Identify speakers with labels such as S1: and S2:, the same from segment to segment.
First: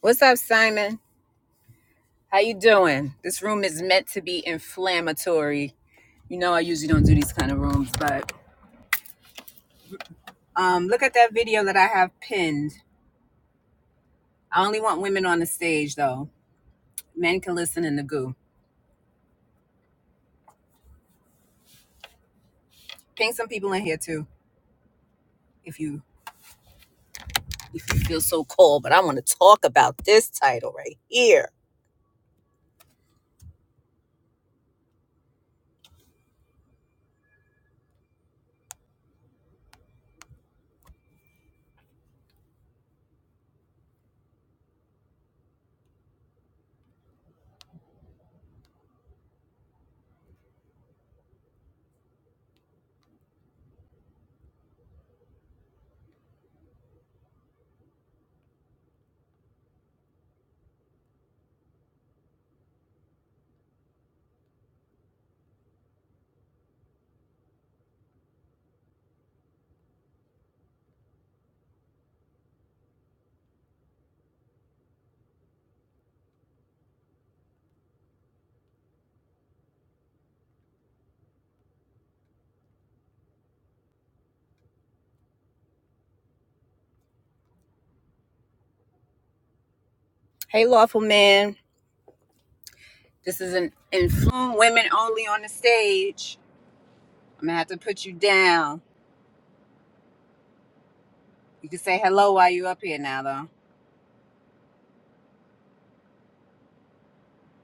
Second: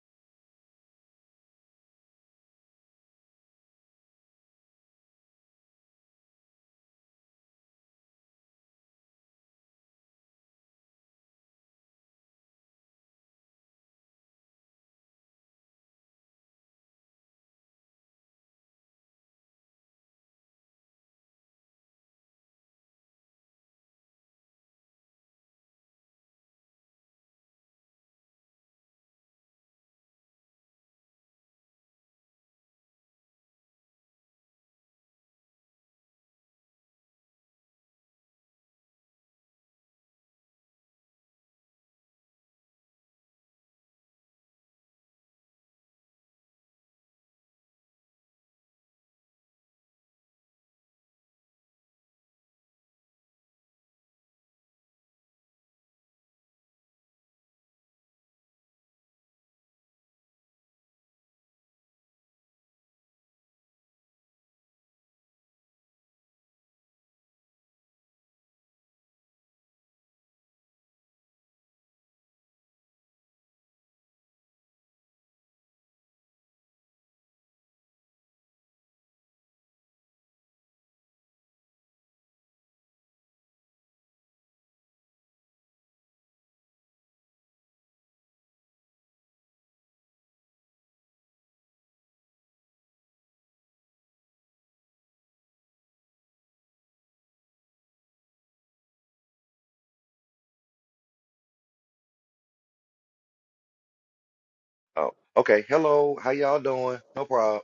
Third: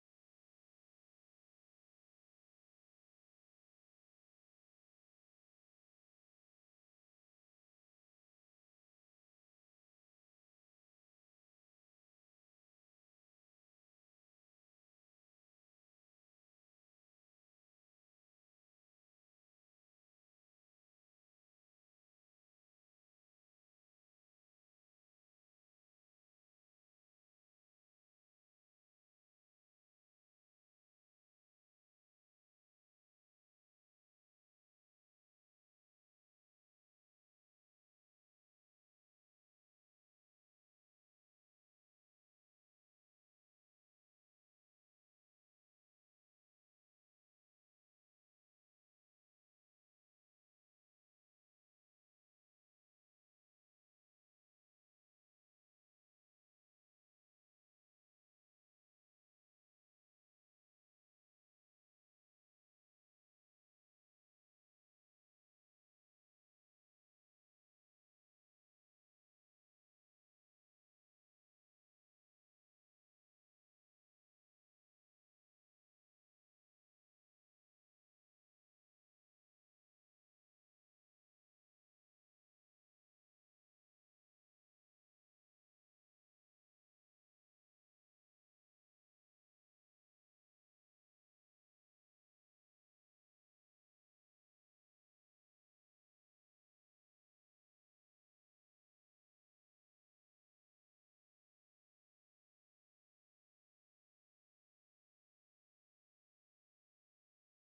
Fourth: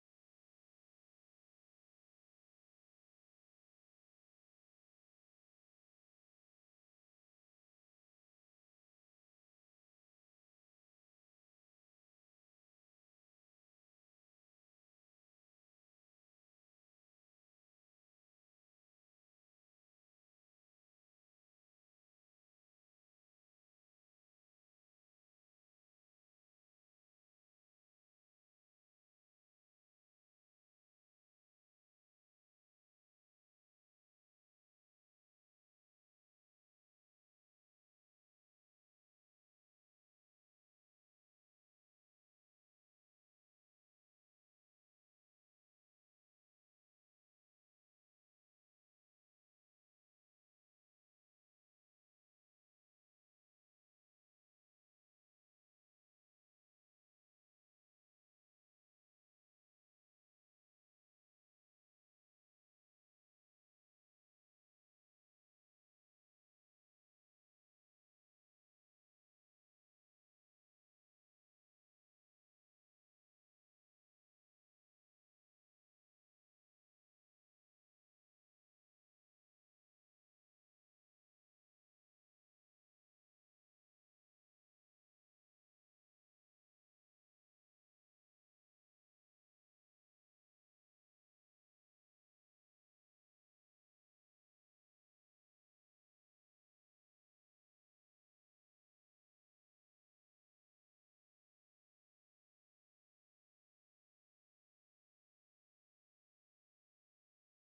S1: What's up, Simon? How you doing? This room is meant to be inflammatory. You know I usually don't do these kind of rooms, but um, look at that video that I have pinned. I only want women on the stage though. Men can listen in the goo. Ping some people in here too, if you if you feel so called. But I want to talk about this title right here. Hey, lawful man. This is an influence women only on the stage. I'm gonna have to put you down. You can say hello while you up here now though.
S2: Oh, okay. Hello. How y'all doing? No problem.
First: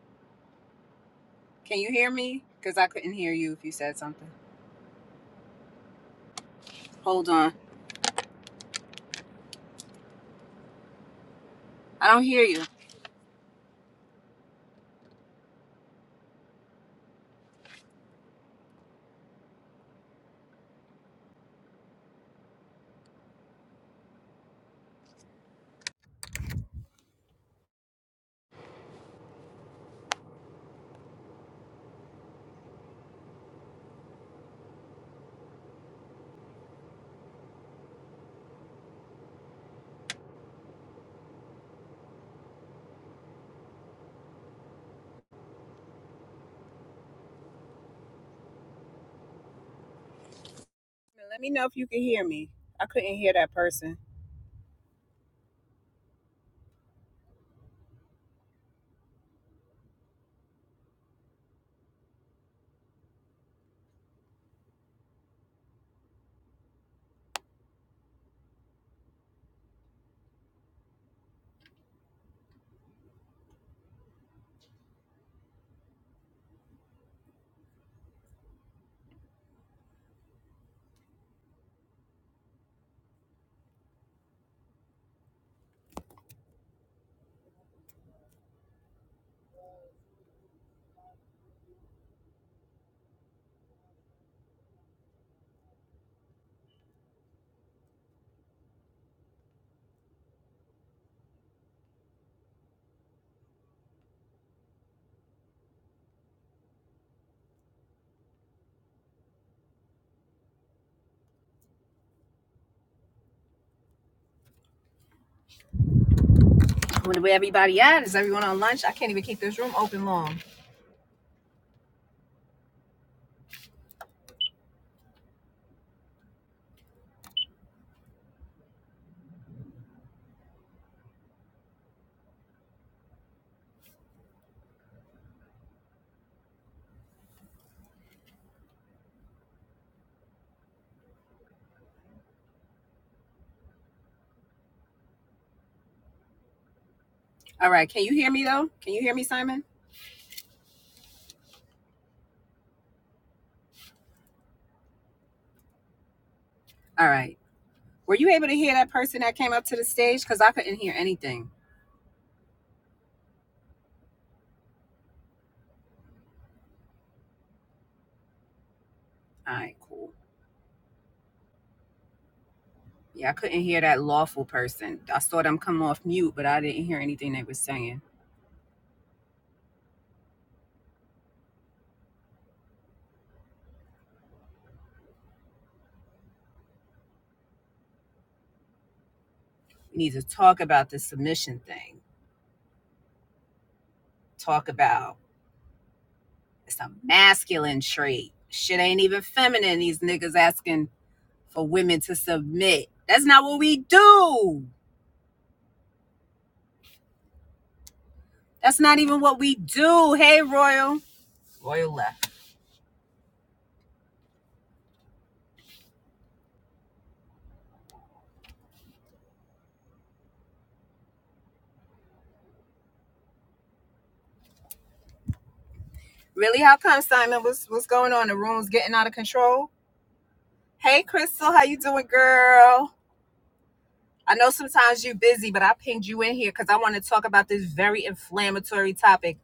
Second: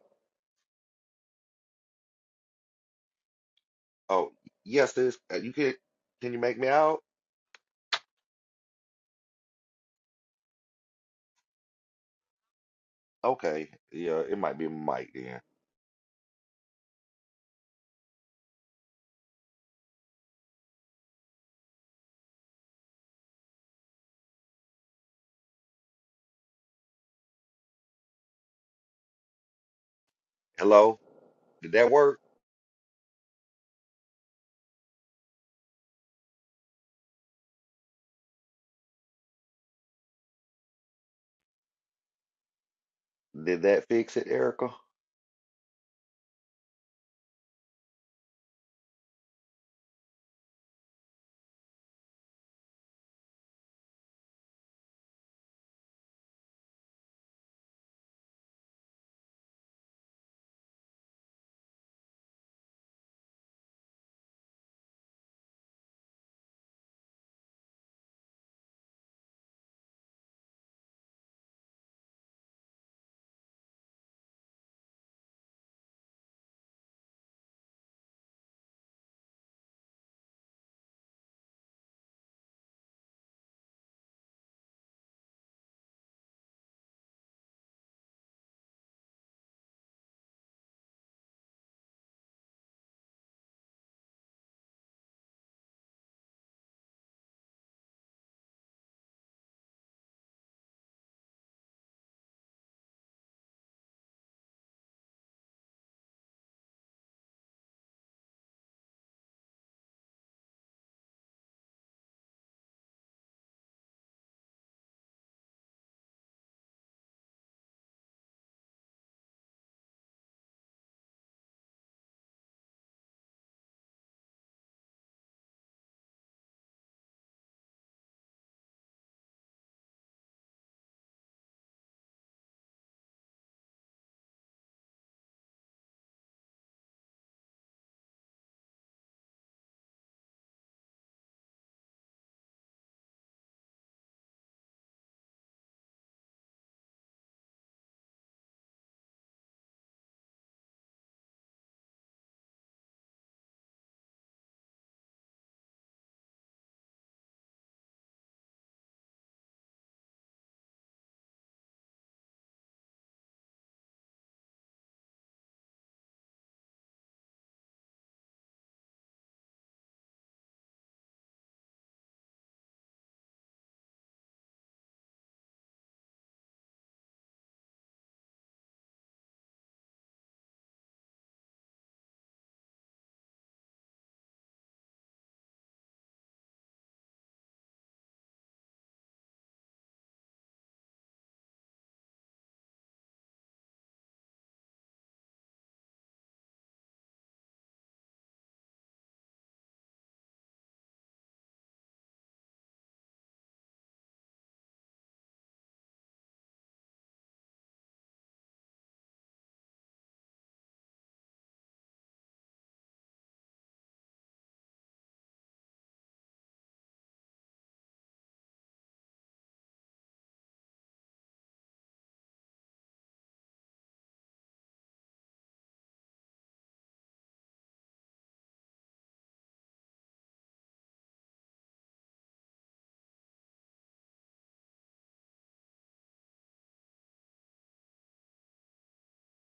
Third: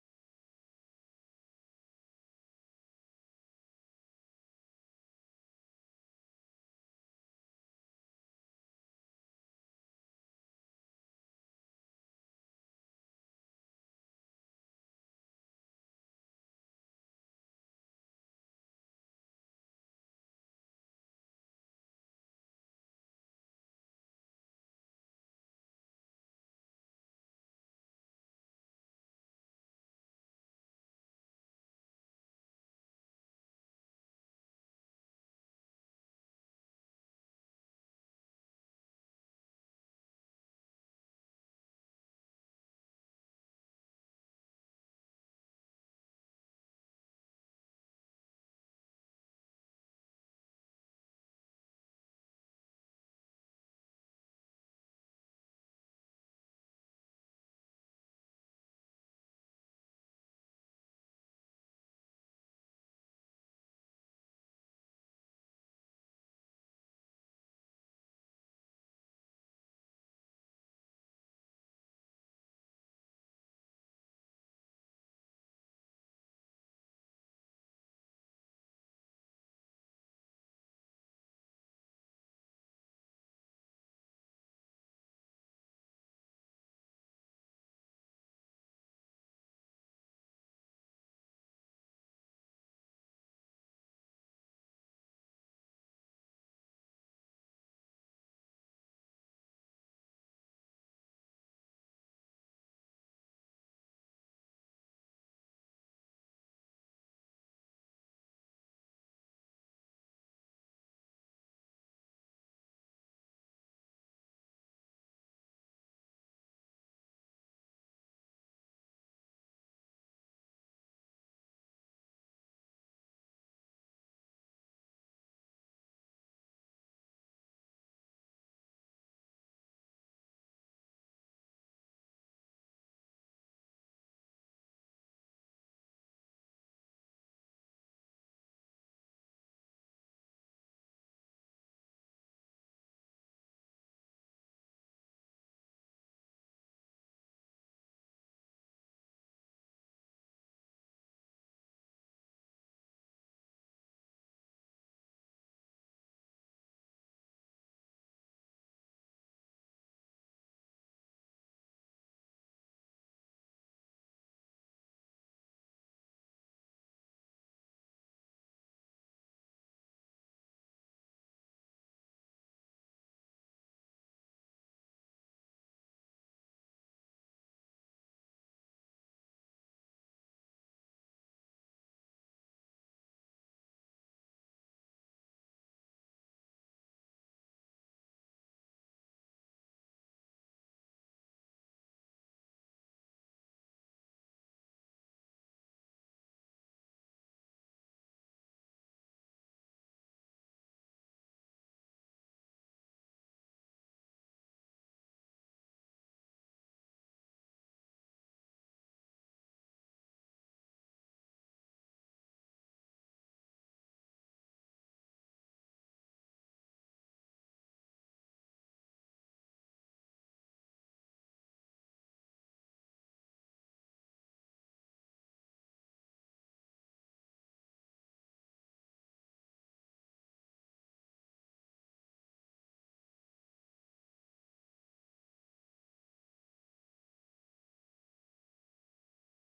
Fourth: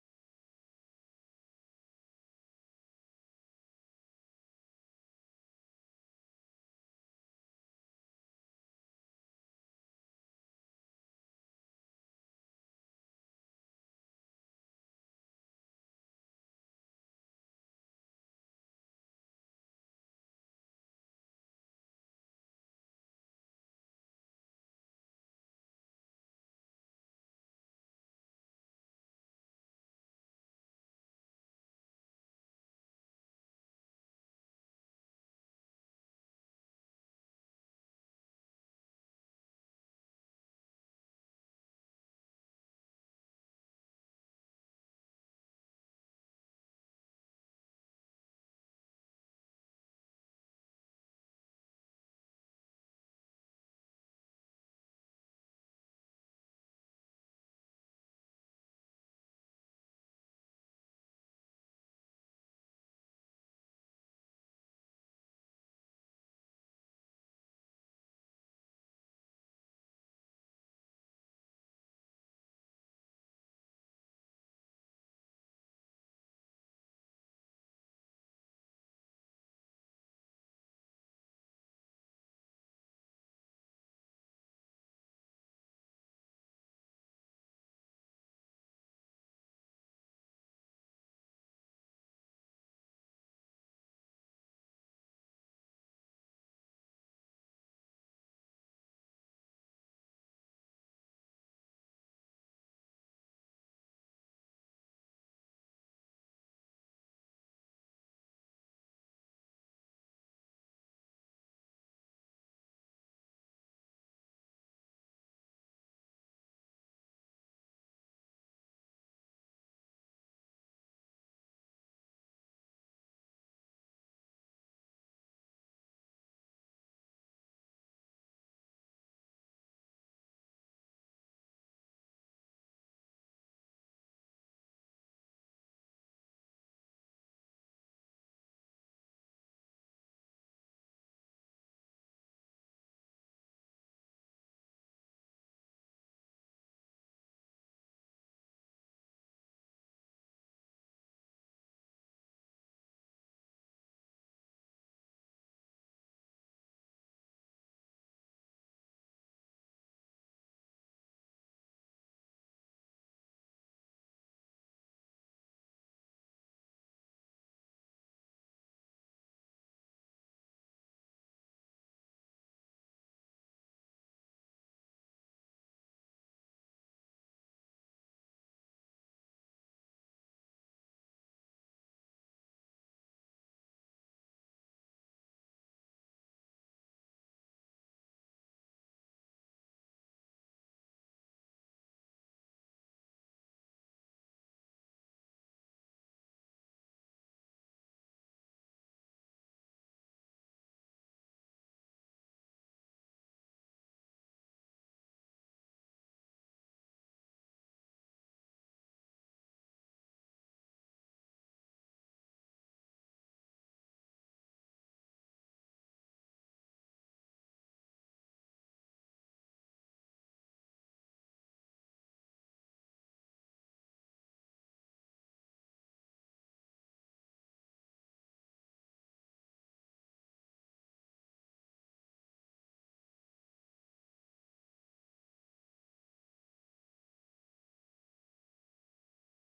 S1: Can you hear me? Because I couldn't hear you if you said something.
S2: Oh, yes, sis. Uh, You can can you make me out?
S1: Hold on. I don't hear you.
S2: Okay. Yeah, it might be my mic then. Hello? Did that work? Did that fix it, Erica?
S1: Let me know if you can hear me. I couldn't hear that person. Where everybody at? Is everyone on lunch? I can't even keep this room open long. All right. Can you hear me though? Can you hear me, Simon? All right. Were you able to hear that person that came up to the stage? Because I couldn't hear anything. All right, cool. Yeah, I couldn't hear that lawful person. I saw them come off mute, but I didn't hear anything they were saying. We need to talk about the submission thing. Talk about It's a masculine trait. Shit ain't even feminine. These niggas asking for women to submit. That's not what we do. That's not even what we do. Hey, Royal. Royal left. Really? How come, Simon? What's what's going on? The room's getting out of control. Hey, Crystal. How you doing, girl? I know sometimes you busy, but I pinged you in here because I want to talk about this very inflammatory topic.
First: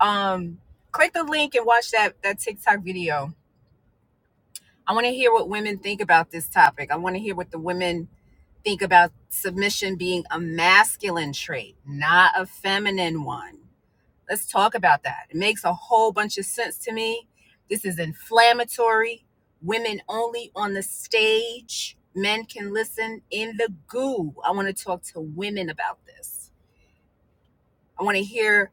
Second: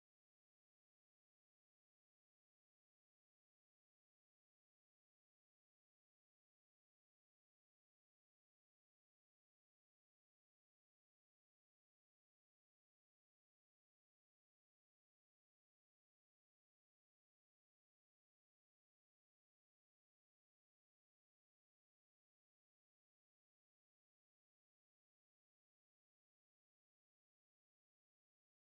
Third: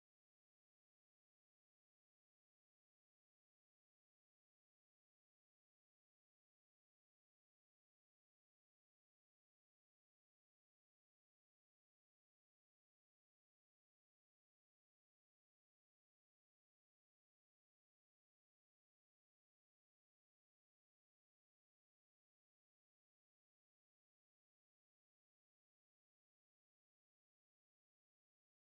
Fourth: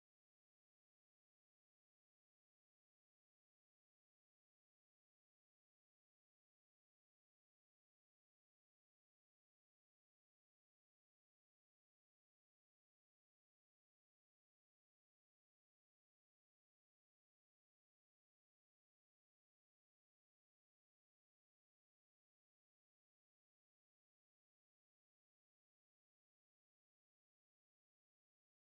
S1: Um, click the link and watch that that TikTok video. I want to hear what women think about this topic. I want to hear what the women think about submission being a masculine trait, not a feminine one. Let's talk about that. It makes a whole bunch of sense to me. This is inflammatory. Women only on the stage. Men can listen in the goo. I want to talk to women about this. I want to hear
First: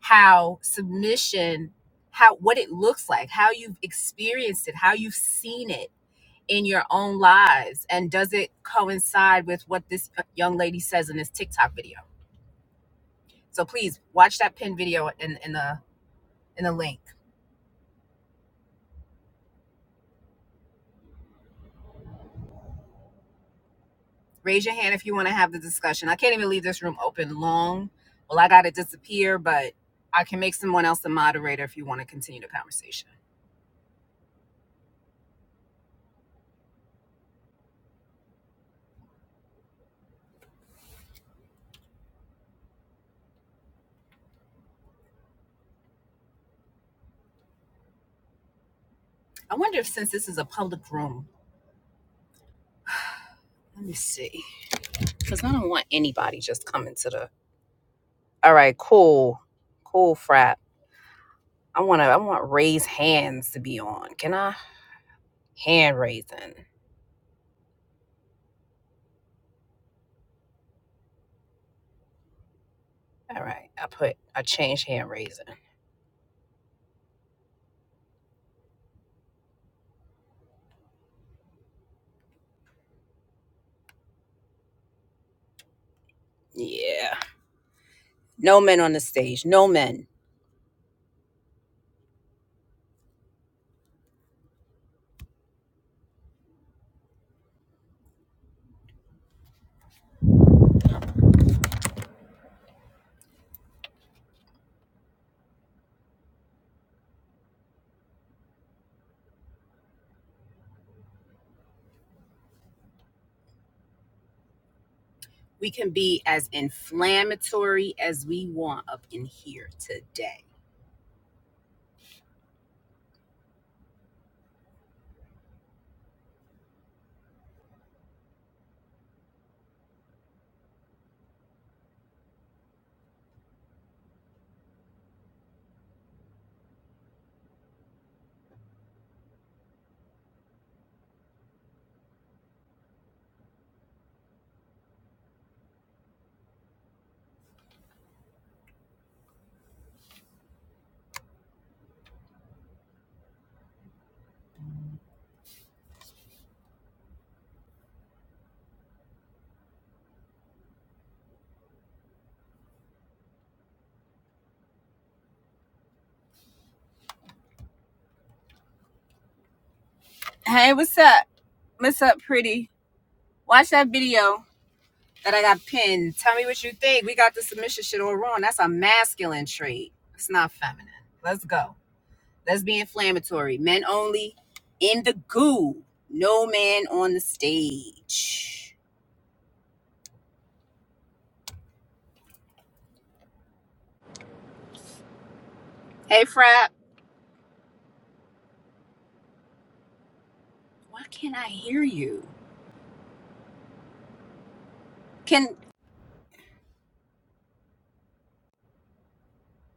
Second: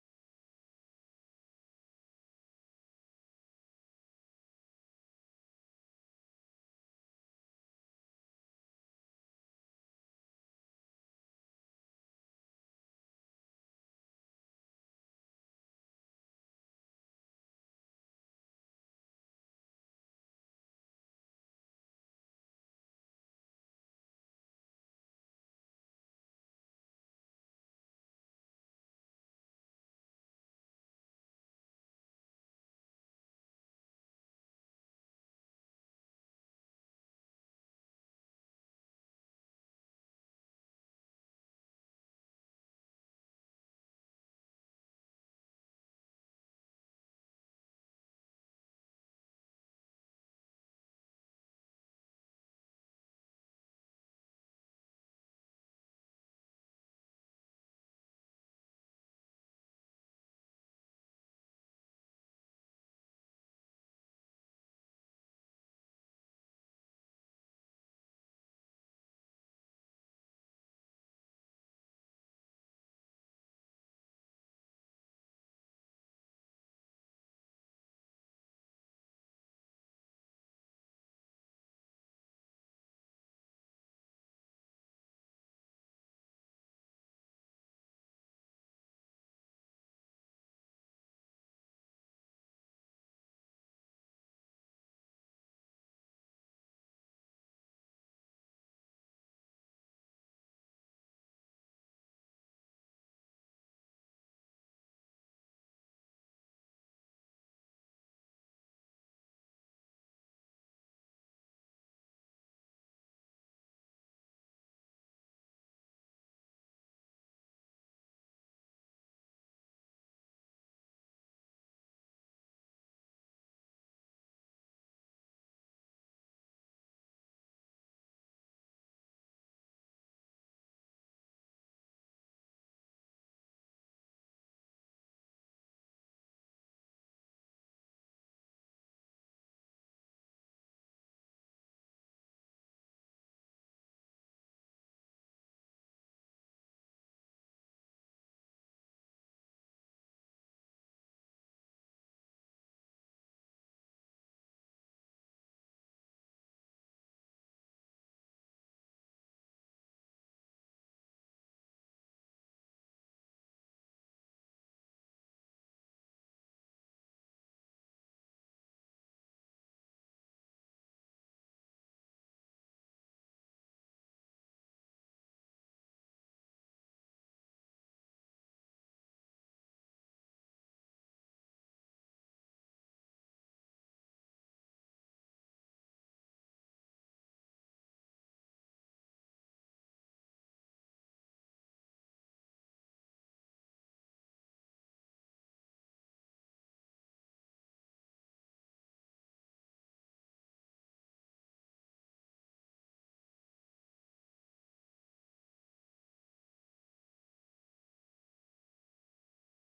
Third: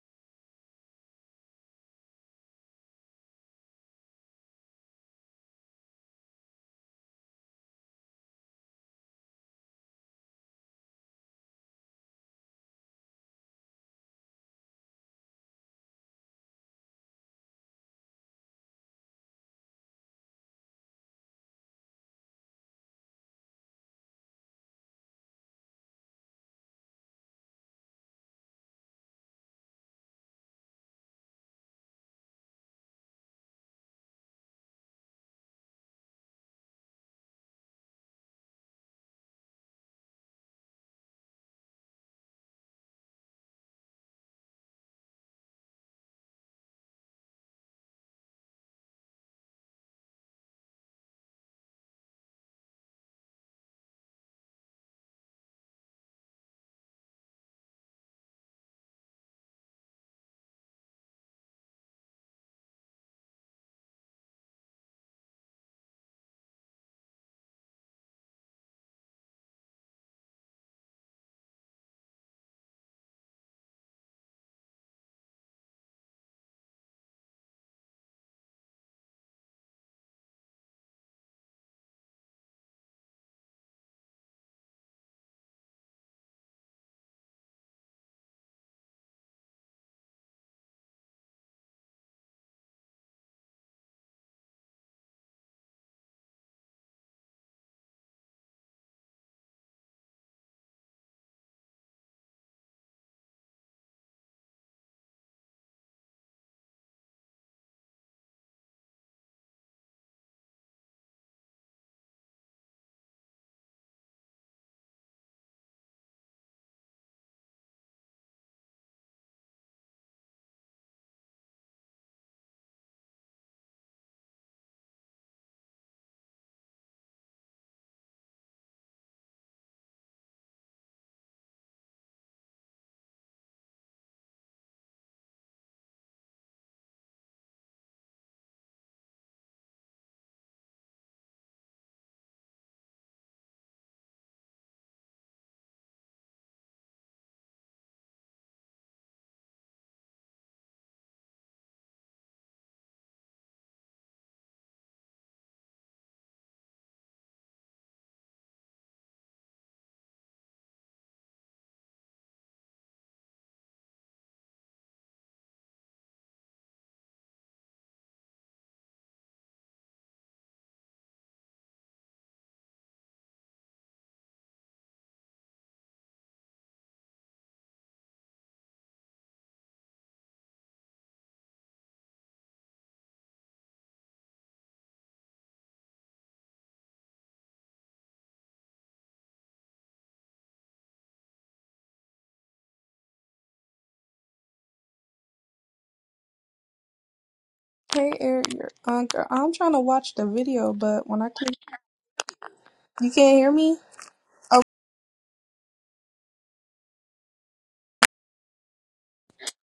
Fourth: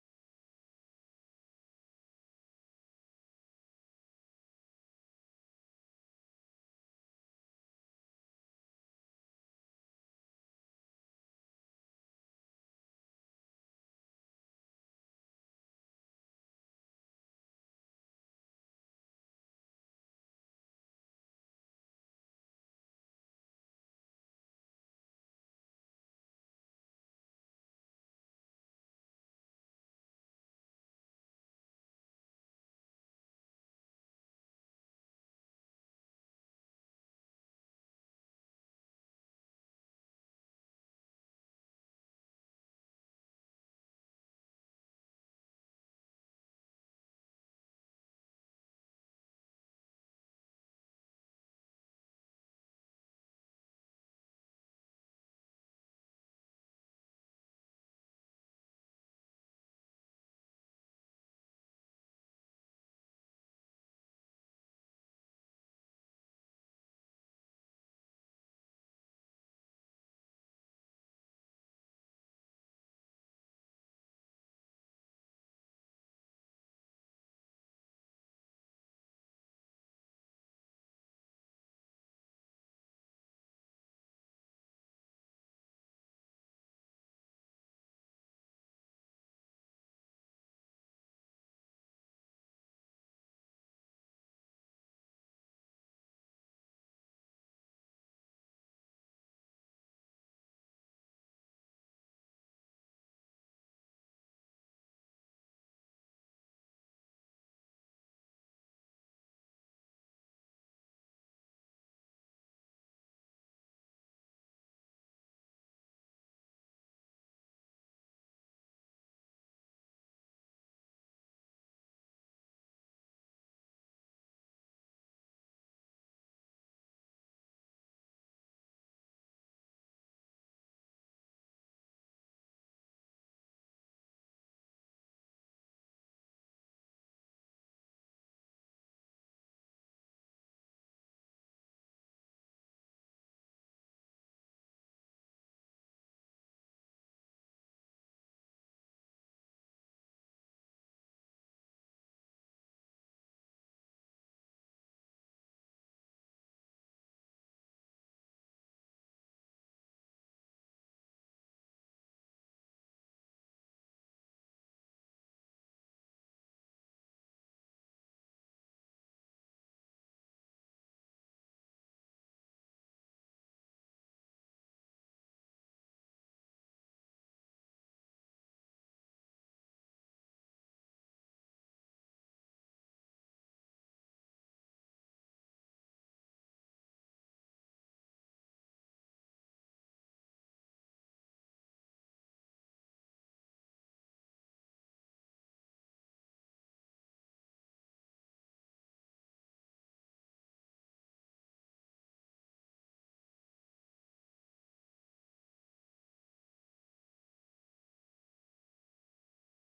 S1: how submission, how what it looks like, how you've experienced it, how you've seen it in your own lives? And does it coincide with what this young lady says in this TikTok video? So please watch that pin video in, in the in the link. Raise your hand if you want to have the discussion. I can't even leave this room open long. Well, I gotta disappear, but I can make someone else the moderator if you want to continue the conversation. I wonder if since this is a public room, let me see. Because I don't want anybody just coming to the all right, cool. Cool frat. I wanna I want raise hands to be on. Can I? Hand raising. All right. I put, I changed hand raising. Yeah. No men on the stage. No men. We can be as inflammatory as we want up in here today. Hey, what's up? What's up, pretty? Watch that video that I got pinned. Tell me what you think. We got the submission shit all wrong. That's a masculine trait. It's not feminine. Let's go. Let's be inflammatory. Men only in the goo. No man on the stage. Hey, Frap.
S3: Hey Eric, your Uncle. I'm trying to watch the video,
S1: Why
S3: but when I
S1: can't I
S3: click,
S1: hear you?
S3: you can't hear me. Oh,
S1: Can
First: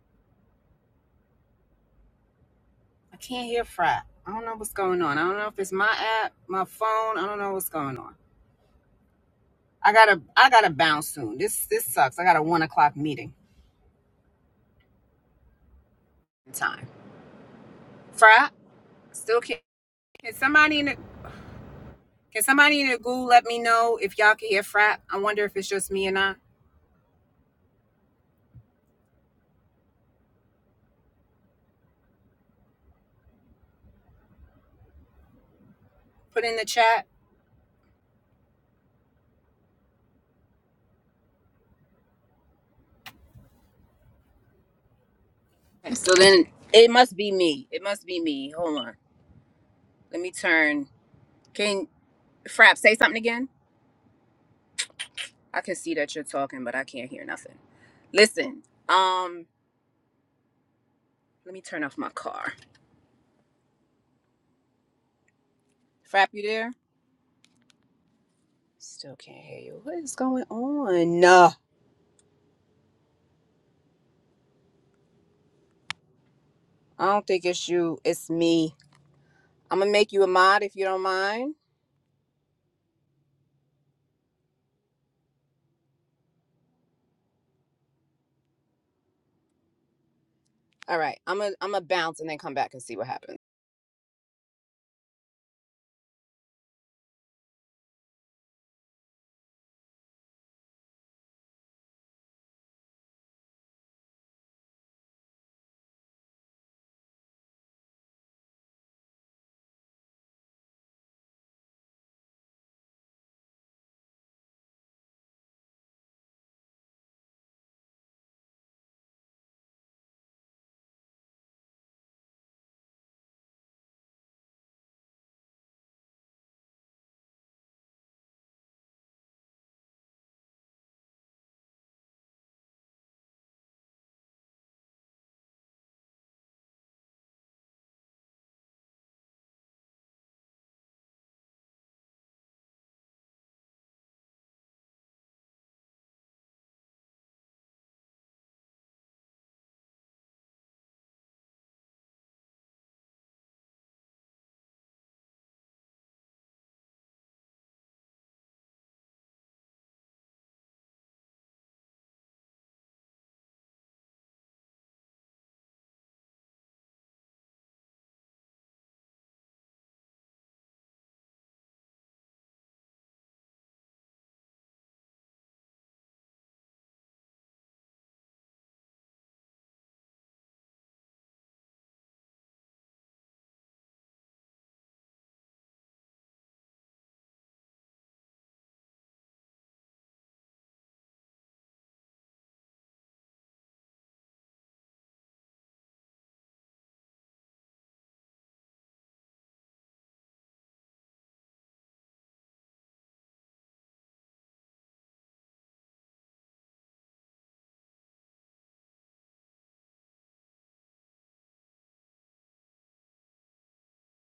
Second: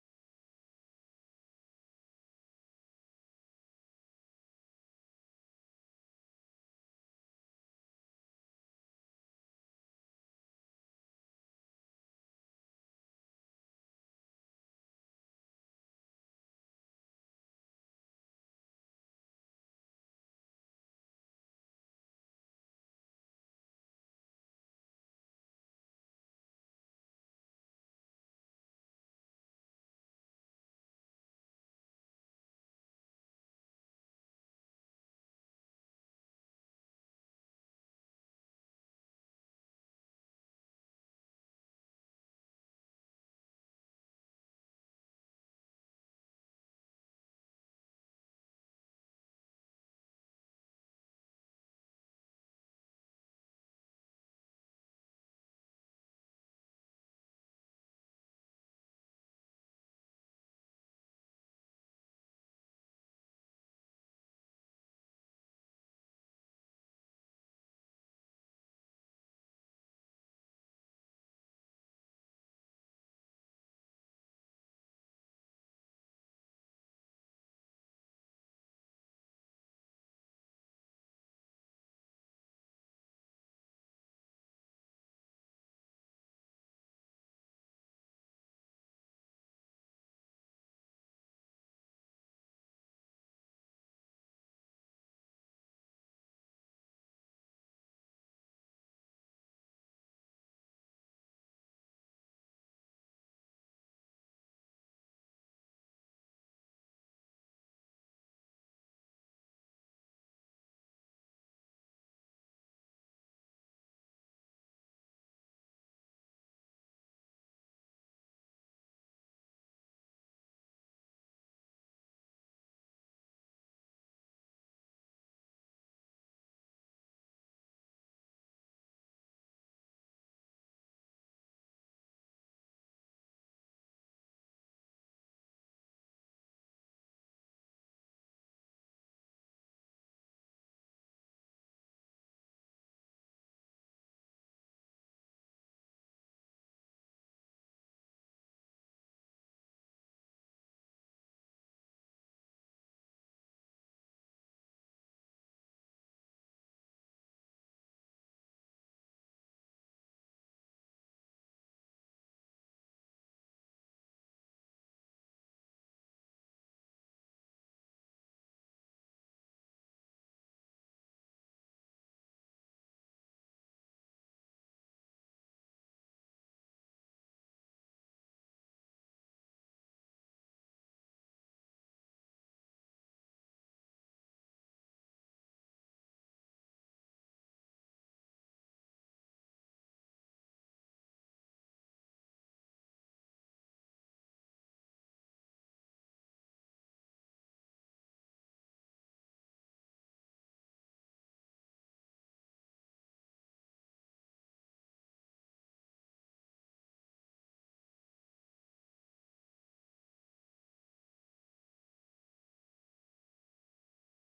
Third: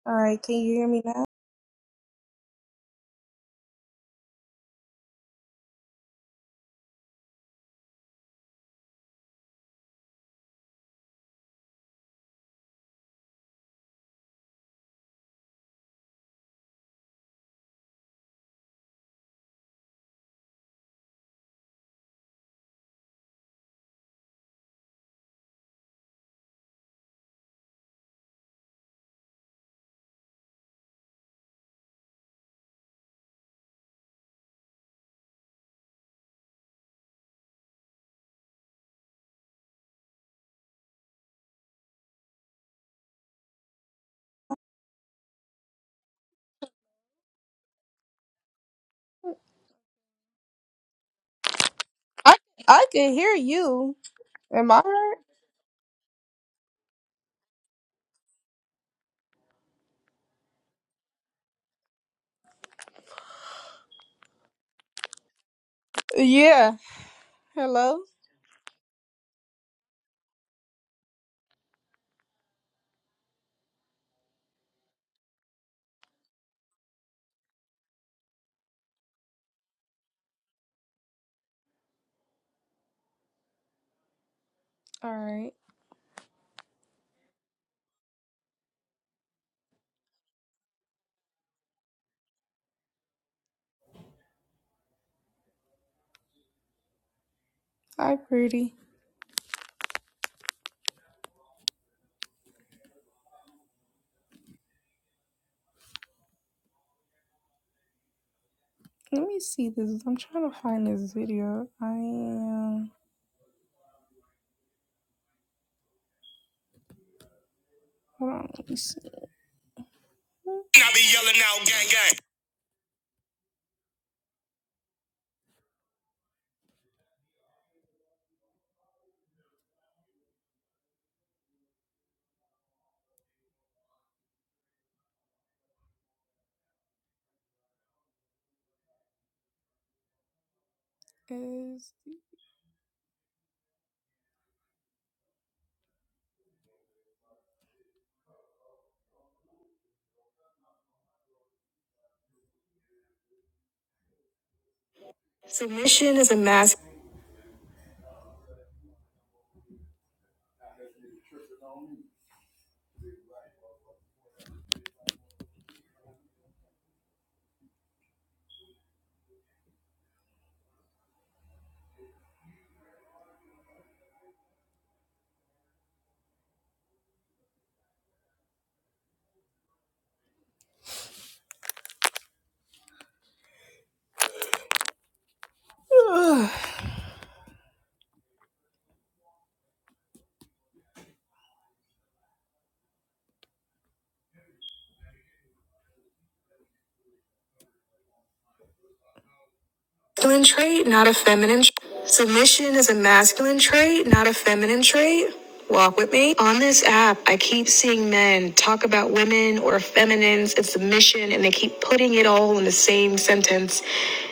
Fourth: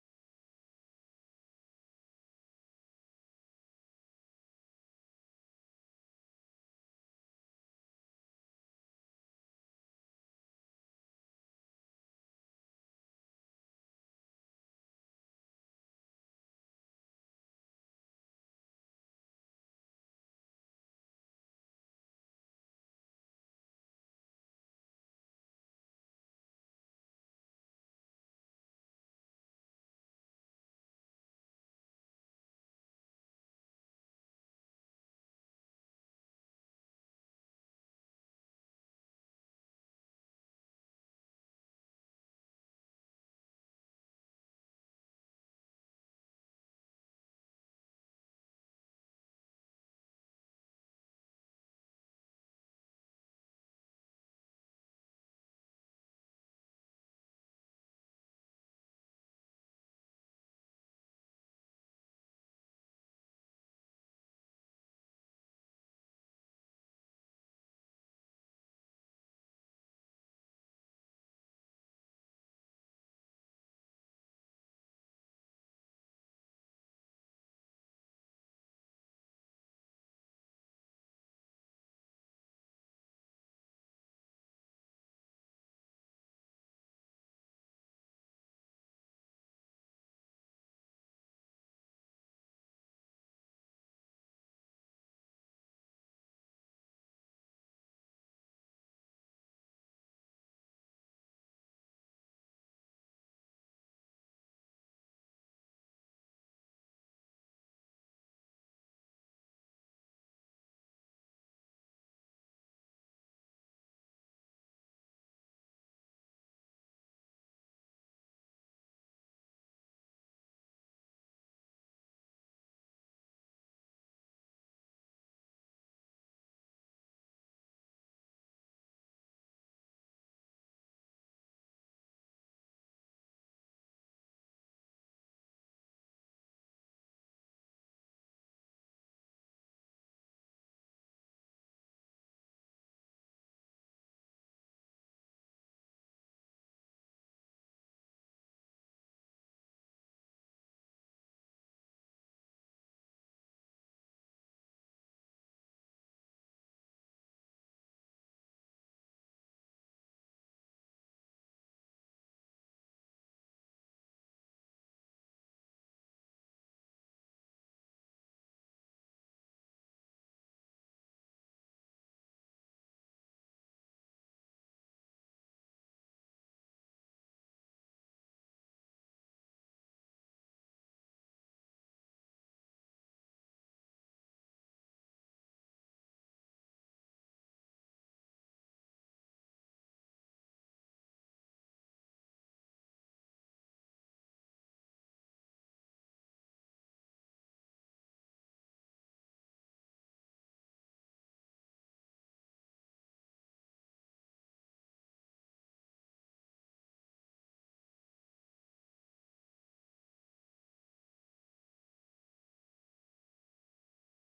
S3: all right. Can you hear me now?
S1: I can't hear Fry. I don't know what's going on. I don't know if it's my app, my phone. I don't know what's going on. I gotta I gotta bounce soon. This this sucks. I got a one o'clock meeting time. Fry, still can't can somebody in the can somebody in the Google let me know if y'all can hear Fry? I wonder if it's just me and I. Put in the chat. Okay, so then it must be me. It must be me. Hold on. Let me turn. Can
S3: I
S1: Frap
S3: I
S1: say
S3: can
S1: something
S3: hear
S1: again?
S3: you. Am I heard?
S1: I can see that you're talking, but I can't hear nothing. Listen, um, let me turn off my car. Frap, you there?
S3: Yeah. Hello.
S1: Still can't hear you. What is going on? No, I don't think it's you. It's me. I'm gonna make you a mod if you don't mind.
S3: All right.
S1: All right, I'm gonna I'm gonna bounce and then come back and see what happens.
S3: Hi, pretty. Let me see this. I'm trying to find this video. I am. Hold on. Let me see. I be yelling out, gang, gang. Is submission is a mask. masculine trait, not a feminine. tr- Submission is a masculine trait, not a feminine trait. Walk with me. On this app, I keep seeing men talk about women or feminines and submission, and they keep putting it all in the same sentence.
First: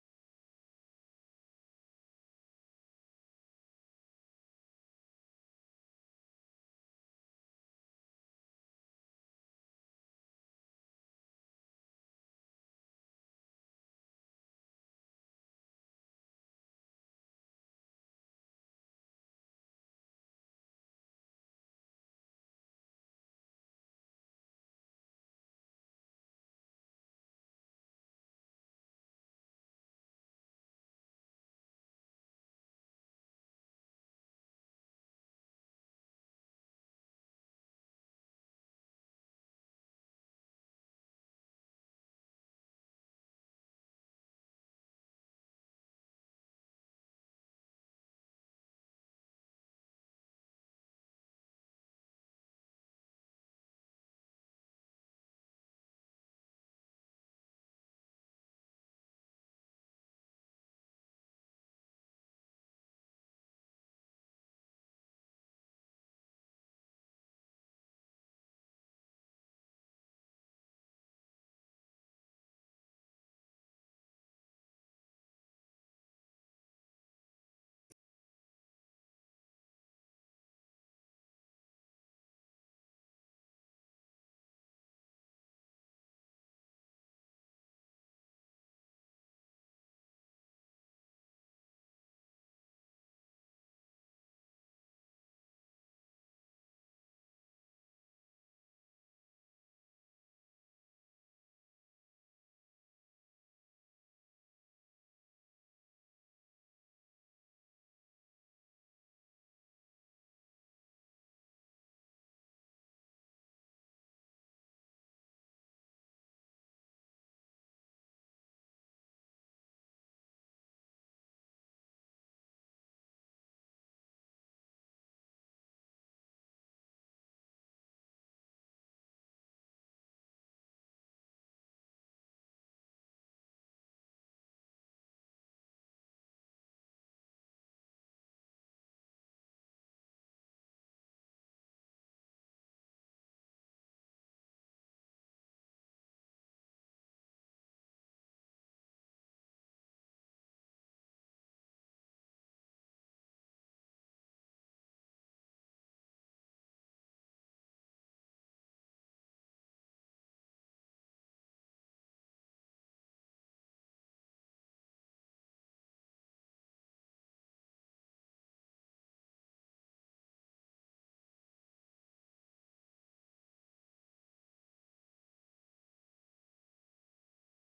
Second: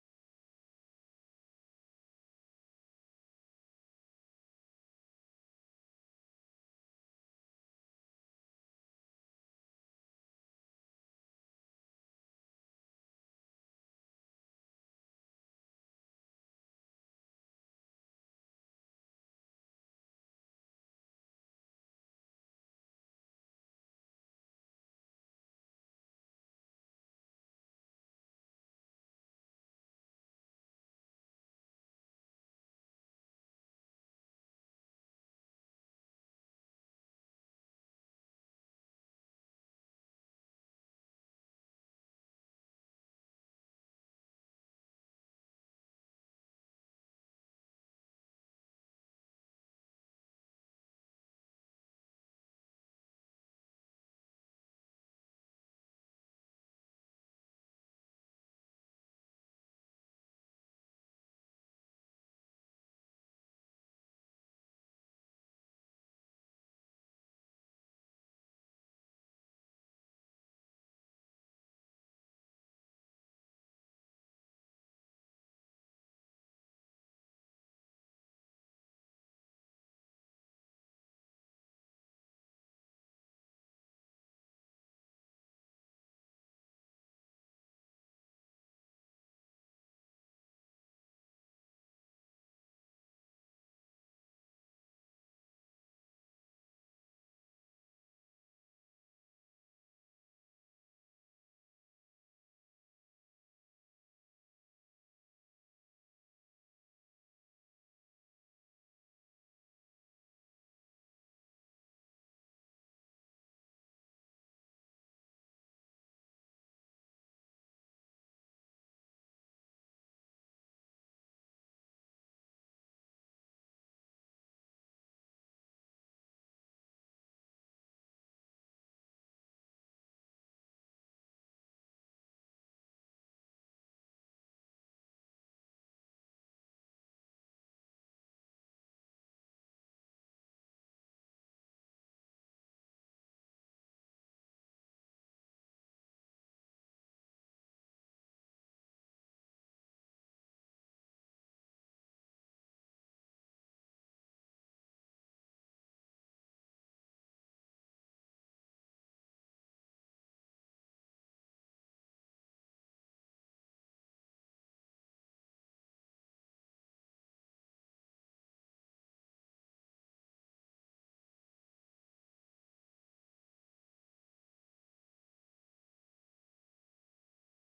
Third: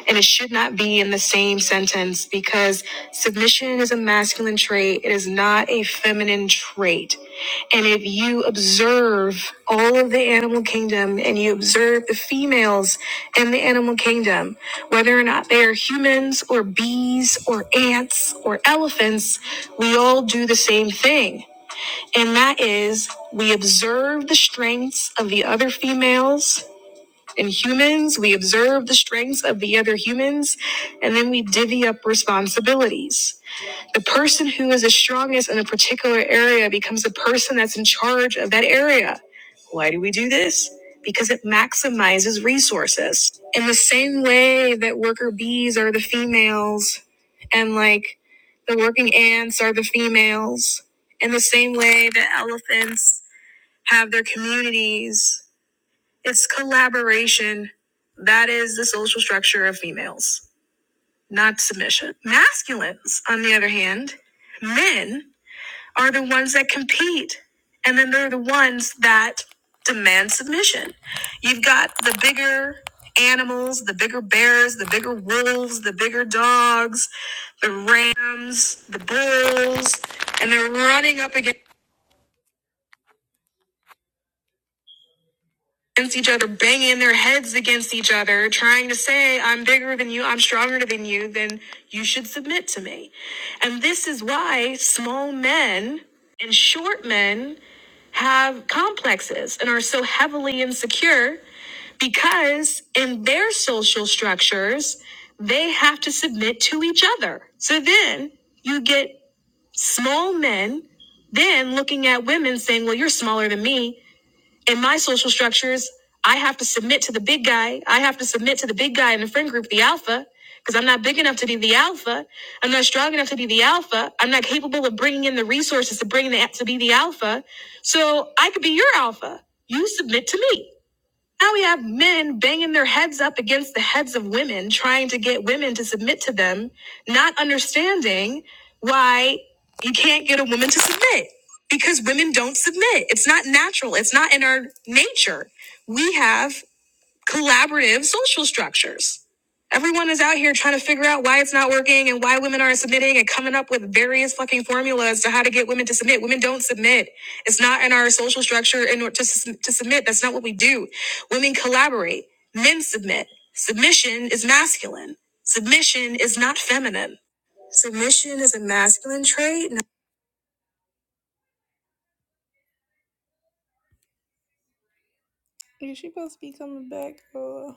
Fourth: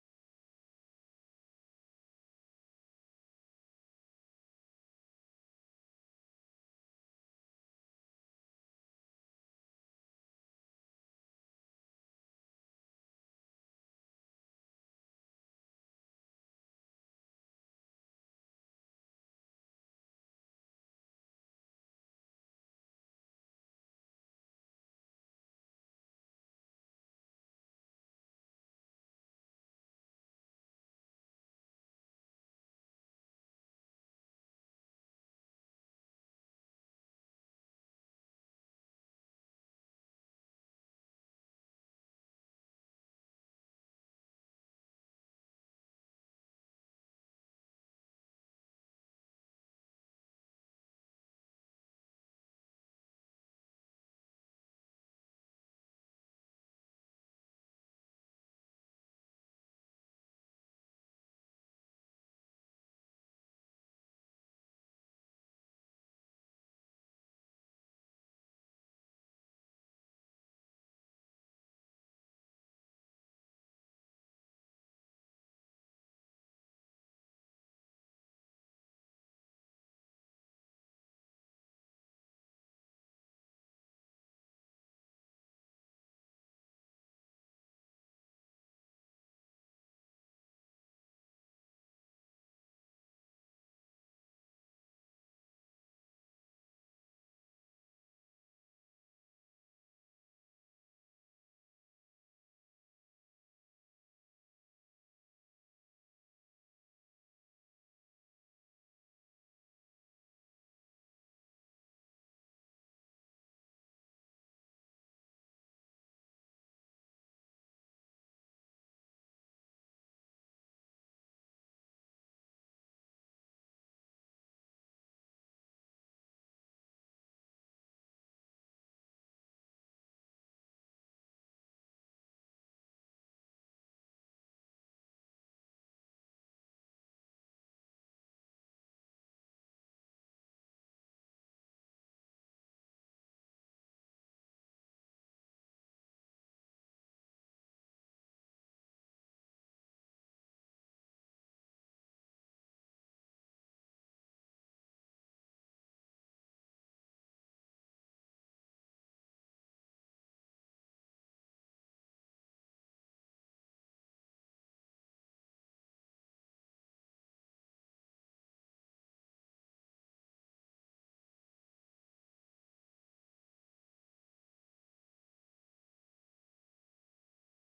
S3: And it should not be in the same sentence because submission is a masculine trait. It is not a feminine trait. And if you observe all of the animal kingdom and you observe the females in the animal kingdom, whether or not they are humans or bees or ants or elephants, we all do the same thing. And that is we observe the strengths of the other females and humans, we observe the strengths of the other humans, and then we divvy up responsibilities. The person who is the strongest in a particular area becomes the person that's in charge of that area. Why do we do this? Because it maximizes resources. In the same way that worker bees are the females and like the working ants are the females, in the same way that elephants have their communities, it's collaboration. That is the social structure of females, not submission. Masculines, on the other hand, men are the ones that compete. And then they're the ones that demand submission. You've got the bigger animals, the bigger bears, the bigger wolves, the bigger dogs, the rams, the bulls, and they're running up against. against each other, banging their heads against each other, trying to say, I'm bigger than you, I'm stronger than you, then you should submit to me. And this is why small men and short men have complexes and are so heavily insecure because in their social structures, they have to submit to each other. So then you get small men then looking at women saying, Well, you're smaller than me in my social structures, I have to submit to the big guy. I have to submit to the big guy in the friend group, the alpha, because I'm not big enough to be the alpha. I'm not strong enough to be the alpha. I'm not capable of bringing in the resources to bring the to be the alpha. So I could be your alpha. You submit to me. Now we have men banging their heads up against the heads of women, trying to get women to submit to them, not understanding why you can't get a woman to submit because women don't submit. It's not natural, it's not in our nature. We have collaborative social structures. Everyone is out here trying to figure out why it's not working and why women aren't submitting and coming up with various fucking formulas to how to get women to submit. Women don't submit. It's not in our social structure in order to, sus- to submit. That's not what we do. Women collaborate. Men submit. Submission is masculine. Submission is not feminine. Submission is a masculine trait. Is she supposed to be coming back? Uh,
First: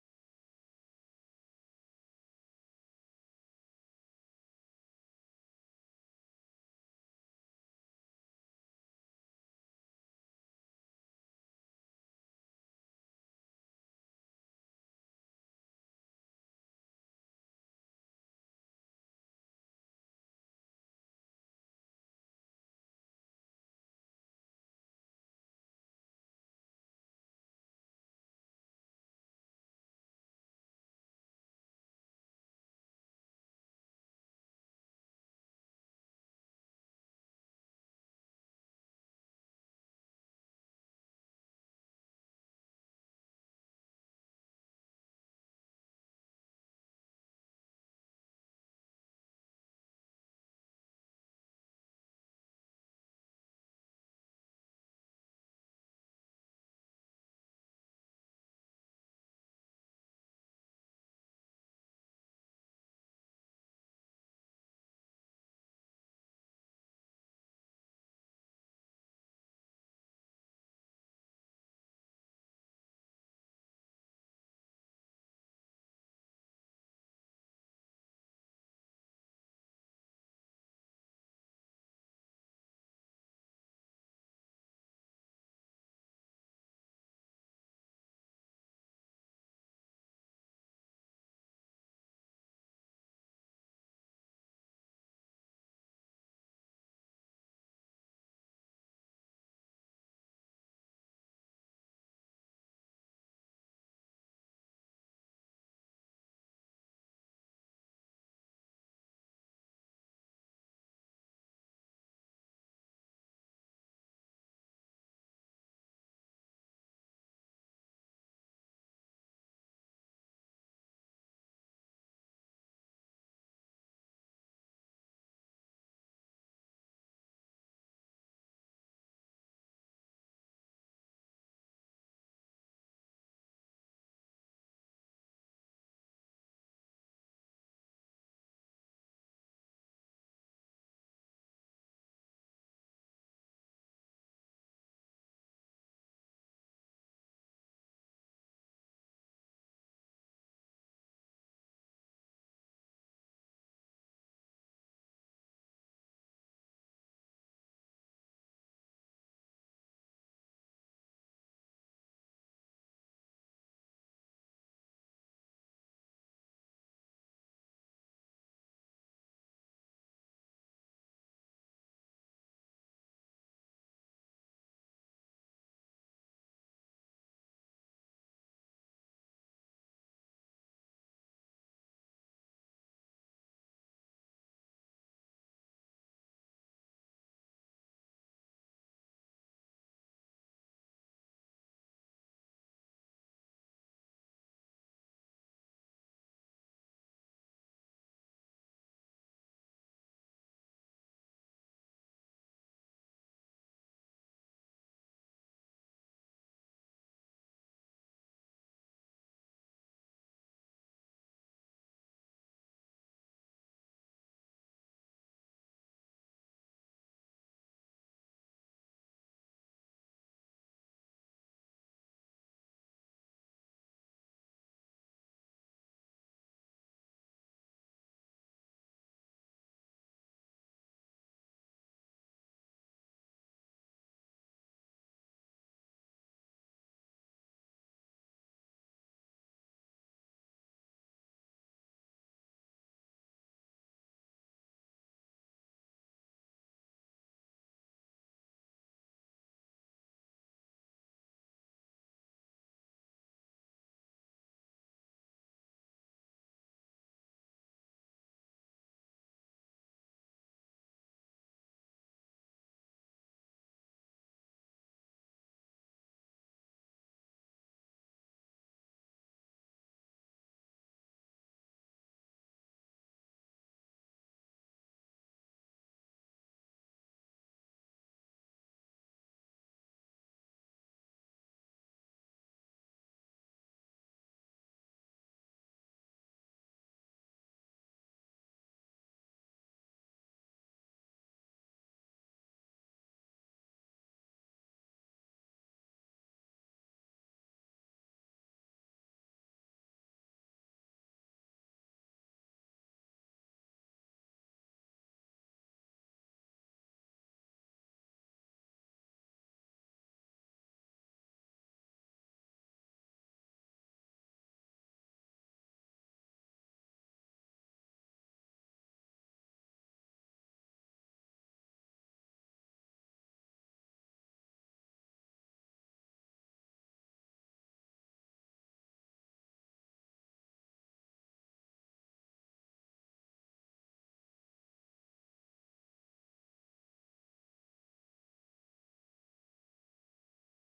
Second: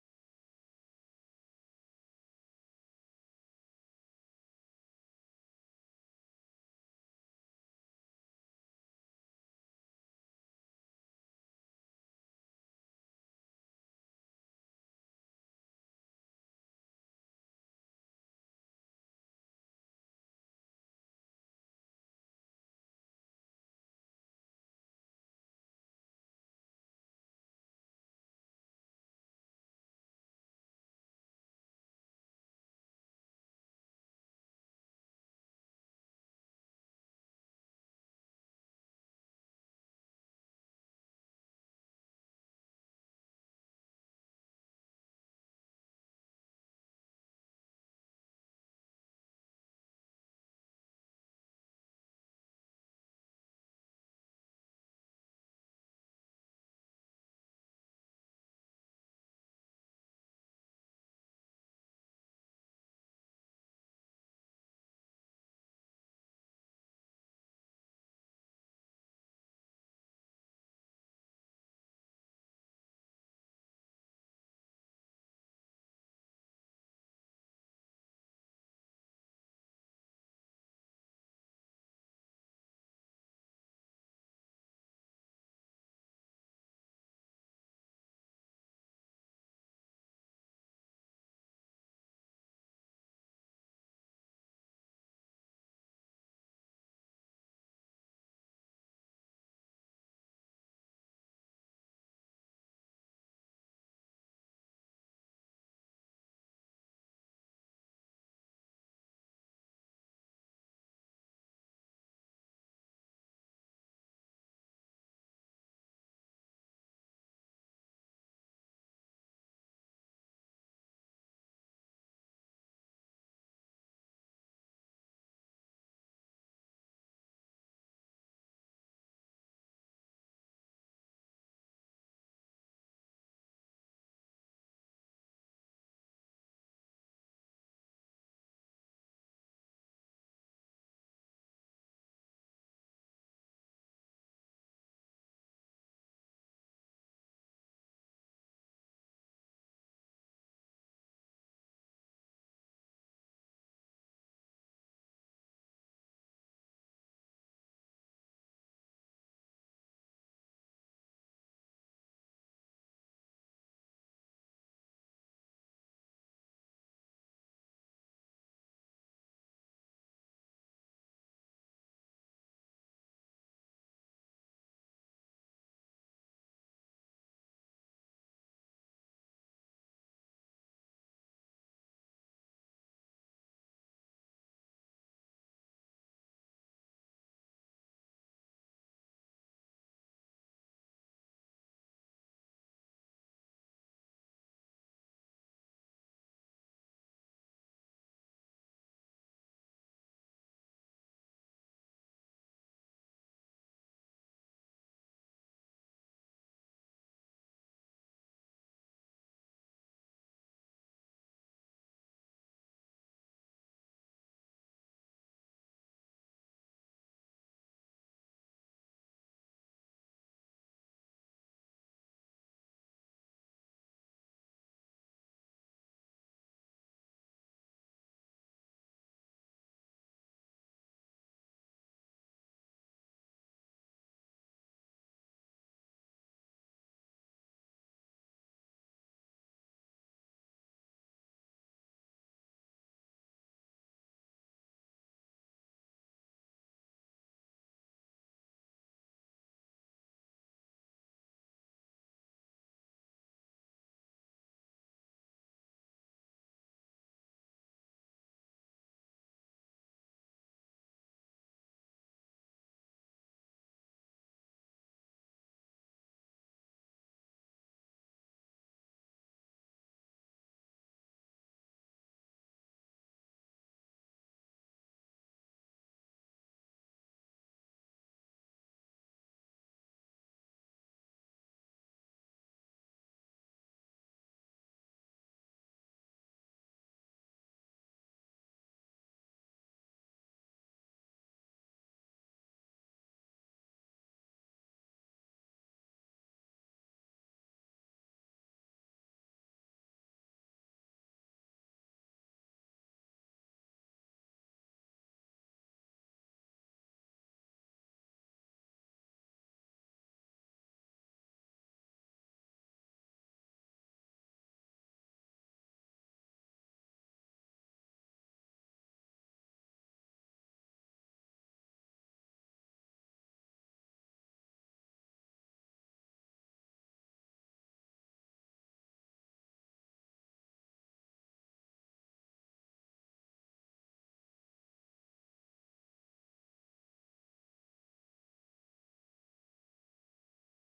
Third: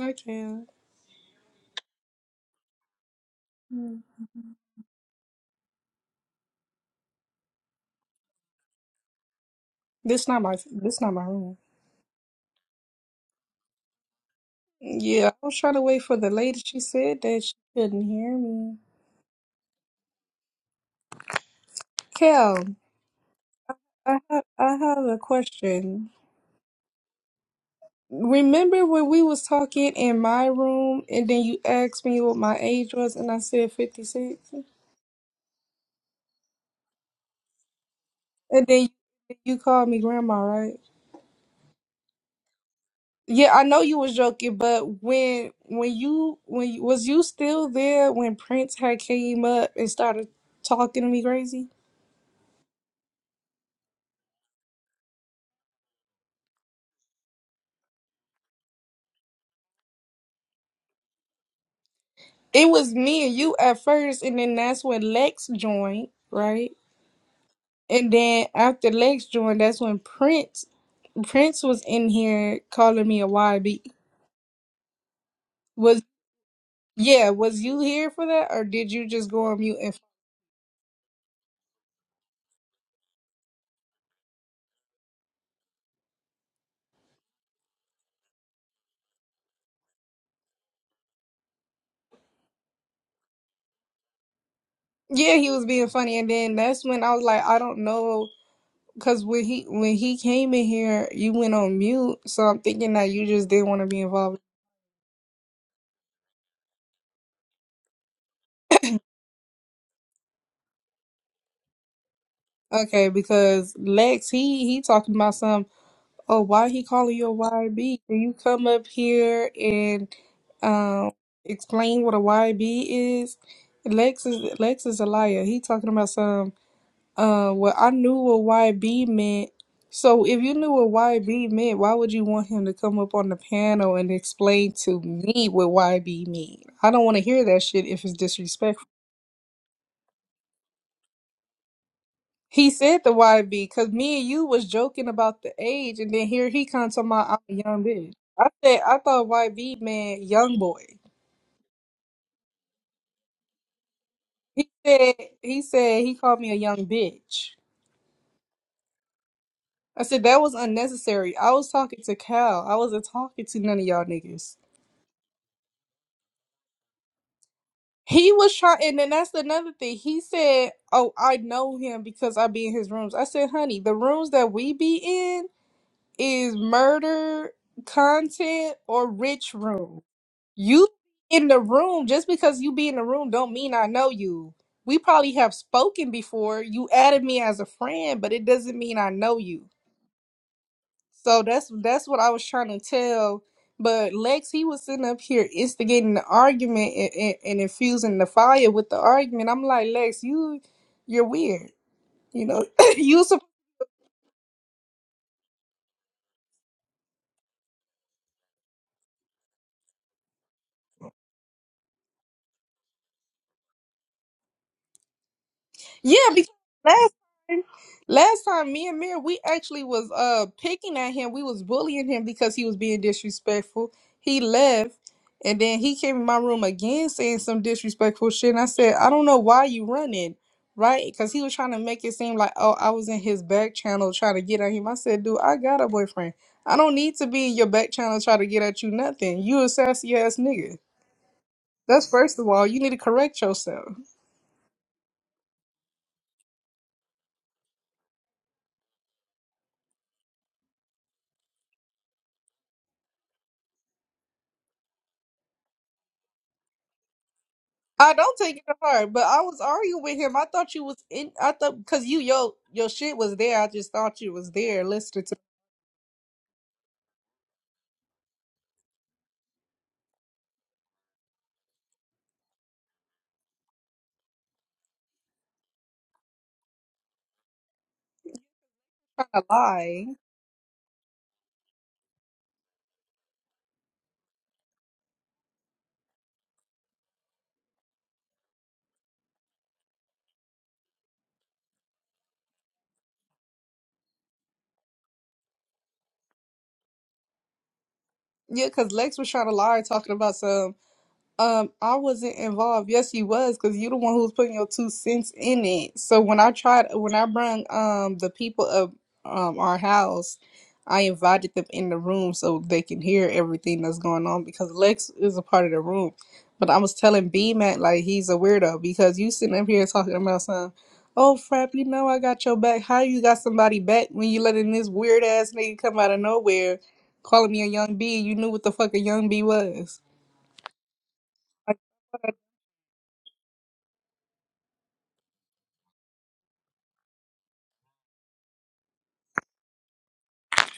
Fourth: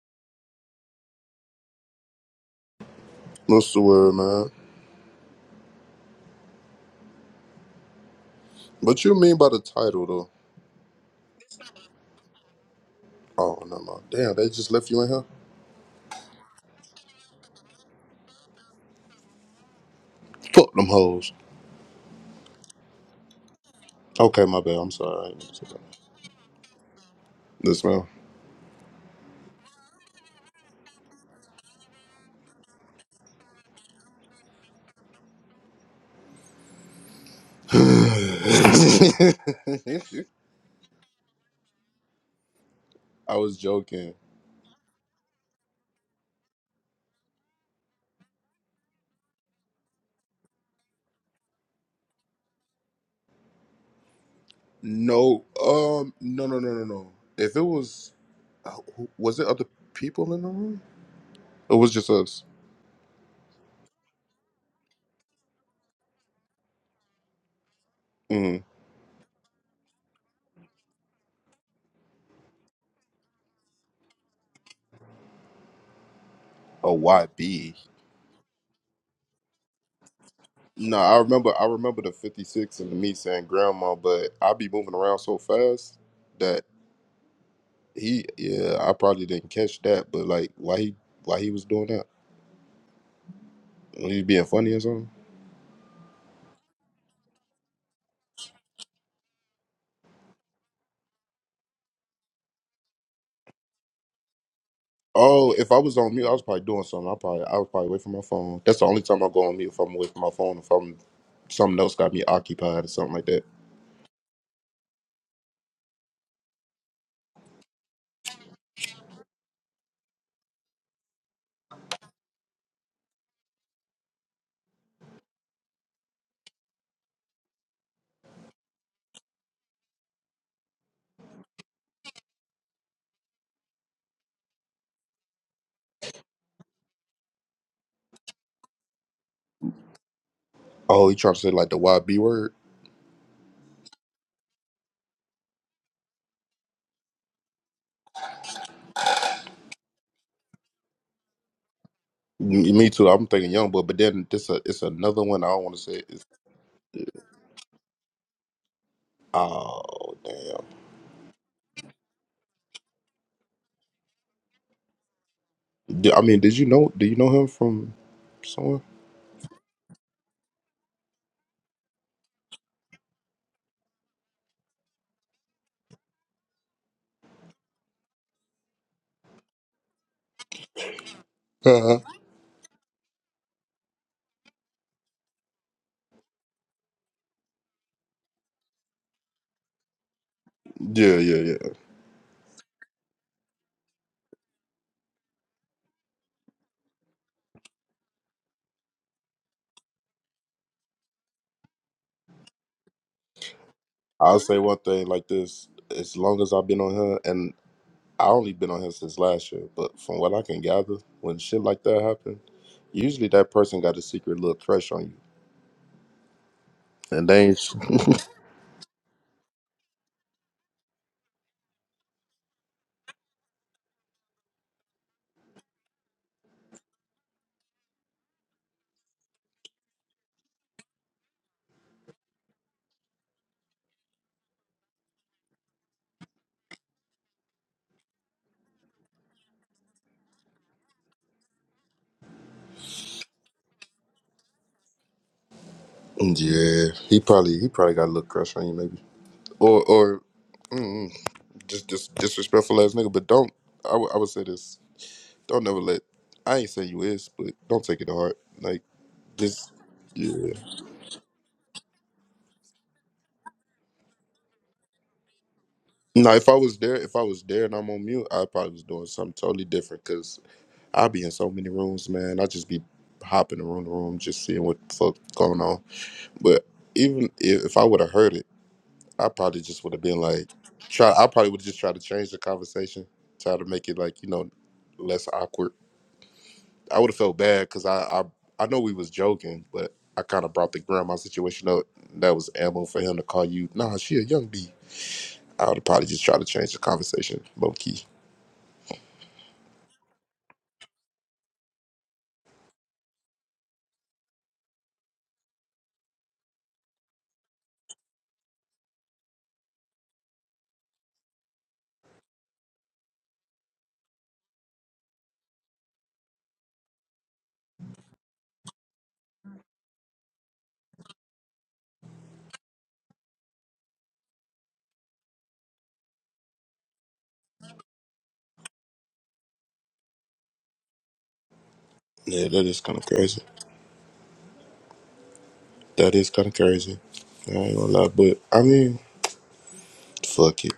S3: I can't.
S4: What's the word, man? What you mean by the title,
S3: This
S4: though?
S3: not my. This not my room.
S4: Oh, no, no. Damn, they just left you in here?
S3: Yeah, I was trying to wait for the lady. She said that she couldn't hear me.
S4: Fuck them hoes.
S3: Kel, I have
S4: Okay, my bad.
S3: I
S4: I'm
S3: have a
S4: sorry. I ain't mean to say that.
S3: question.
S4: This man.
S3: Remember when we was talking in my room, and then you asked me what my age was, and I said fifty six, and then you, you called me grandma, right?
S4: I
S3: Yeah,
S4: was
S3: I know you
S4: joking.
S3: was joking, but when when you when you, was you still there when Prince had came up and started talking to me crazy?
S4: No, um, no, no, no, no, no. If it was, uh, who- was it other people in the room? It was just us.
S3: It was me and you at first, and then that's when Lex joined, right? And then
S4: Mm.
S3: after Lex joined, that's when Prince Prince was in here calling me a YB. Was
S4: A
S3: yeah, was
S4: YB.
S3: you here for that or did you just go on mute and
S4: No, I remember. I remember the fifty six and me saying grandma, but I be moving around so fast that He yeah, I probably didn't catch that, but like why he why he was doing that? Was he being funny or something?
S3: Yeah, he was being funny and then that's when I was like, I don't know cuz when he when he came in here, you went on mute, so I'm thinking that you just didn't want to be involved.
S4: Oh, if I was on mute, I was probably doing something. I probably I was probably away from my phone. That's the only time I go on mute if I'm away from my phone, if I'm something else got me occupied or
S3: Okay,
S4: something like that.
S3: because Lex he he talking about some. Oh, why he calling you a YB? Can you come up here and um explain what a YB is? Lex is Lex is a liar. He talking about some uh well I knew what YB meant. So if you knew what YB meant, why would you want him to come up on the panel and explain to me what YB mean? I don't want to hear that shit if it's disrespectful.
S4: Oh, he trying to say like the YB word?
S3: He said the YB because me and you was joking about the age, and then here he comes to my I'm a young bitch. I said I thought YB meant young boy.
S4: M- Me too. I'm thinking young boy, but then this a,
S3: He
S4: it's
S3: said
S4: another one I
S3: he
S4: don't want to say.
S3: said he
S4: It's,
S3: called me a young bitch. I
S4: oh
S3: said that was
S4: damn.
S3: unnecessary. I was talking to Cal. I wasn't talking to none of y'all niggas.
S4: D- I mean, did you know? Do you know him from
S3: He was trying,
S4: somewhere?
S3: and then that's another thing. He said, "Oh, I know him because I be in his rooms." I said, "Honey, the rooms that we be in is murder content or rich room." You in the
S4: yeah,
S3: room, just because you be in the room don't mean I know you. We probably have spoken before. You added me as a friend, but it doesn't mean I know you.
S4: yeah,
S3: So
S4: yeah.
S3: that's that's what I was trying to tell. But Lex, he was sitting up here instigating the argument and, and, and infusing the fire with the argument. I'm like, Lex, you you're weird. You know, you
S4: I'll say one thing like this: as long as I've been on here, and I only been on here since last year, but from what I can gather, when shit like that happen, usually that person got a secret little crush on you,
S3: Yeah, because last
S4: and they ain't.
S3: time, last time me and Mir, we actually was uh picking at him. We was bullying him because he was being disrespectful. He left, and then he came in my room again saying some disrespectful shit. And I said, I don't know why you running, right? Because he was trying to make it seem like, oh, I was in his back channel trying to get at him. I said, dude, I got a boyfriend. I don't need to be in your back channel trying to get at you nothing. You a sassy ass nigga. That's first of all. You need to correct yourself.
S4: yeah, he probably he probably got a little crush on you, maybe, or or mm, just just disrespectful ass nigga. But don't I w- I would say this: don't never let. I ain't saying you is, but don't take it to
S3: I
S4: heart.
S3: don't take it to
S4: Like
S3: heart, but I was
S4: just
S3: arguing with him. I
S4: yeah.
S3: thought you was in. I thought because you yo your shit was there. I just thought you was there listening to
S4: Now, if I was there, if I was there and I'm on mute, I probably was doing something totally different. I be in so many rooms, man. I just be hopping around the room, just seeing what the fuck going on. But even if, if I would have heard it, I
S3: trying to
S4: probably just would have
S3: lie.
S4: been like, try. I probably would have just tried to change the conversation, try to make it like you know less awkward. I would have felt bad because I, I I know we was joking, but I kind of brought the grandma situation up. That was ammo for him to call you. Nah, she a young bee. I would have probably just tried to change the conversation, low key.
S3: Yeah, because Lex was trying to lie, talking about some. Um, I wasn't involved. Yes, you was, because you the one who was putting your two cents in it. So when I tried, when I brung um the people of um our house, I invited them in the room so they can hear everything that's going on because Lex is a part of the room. But I was telling B Mac like he's a weirdo because you sitting up here talking about some, oh frap, you know I got your back. How you got somebody back when you letting this weird ass nigga come out of nowhere, calling me a young B? You knew what the fuck a young B was.
S4: Yeah, that is kind of crazy. That is kind of crazy. I ain't gonna lie, but I mean. Fuck it.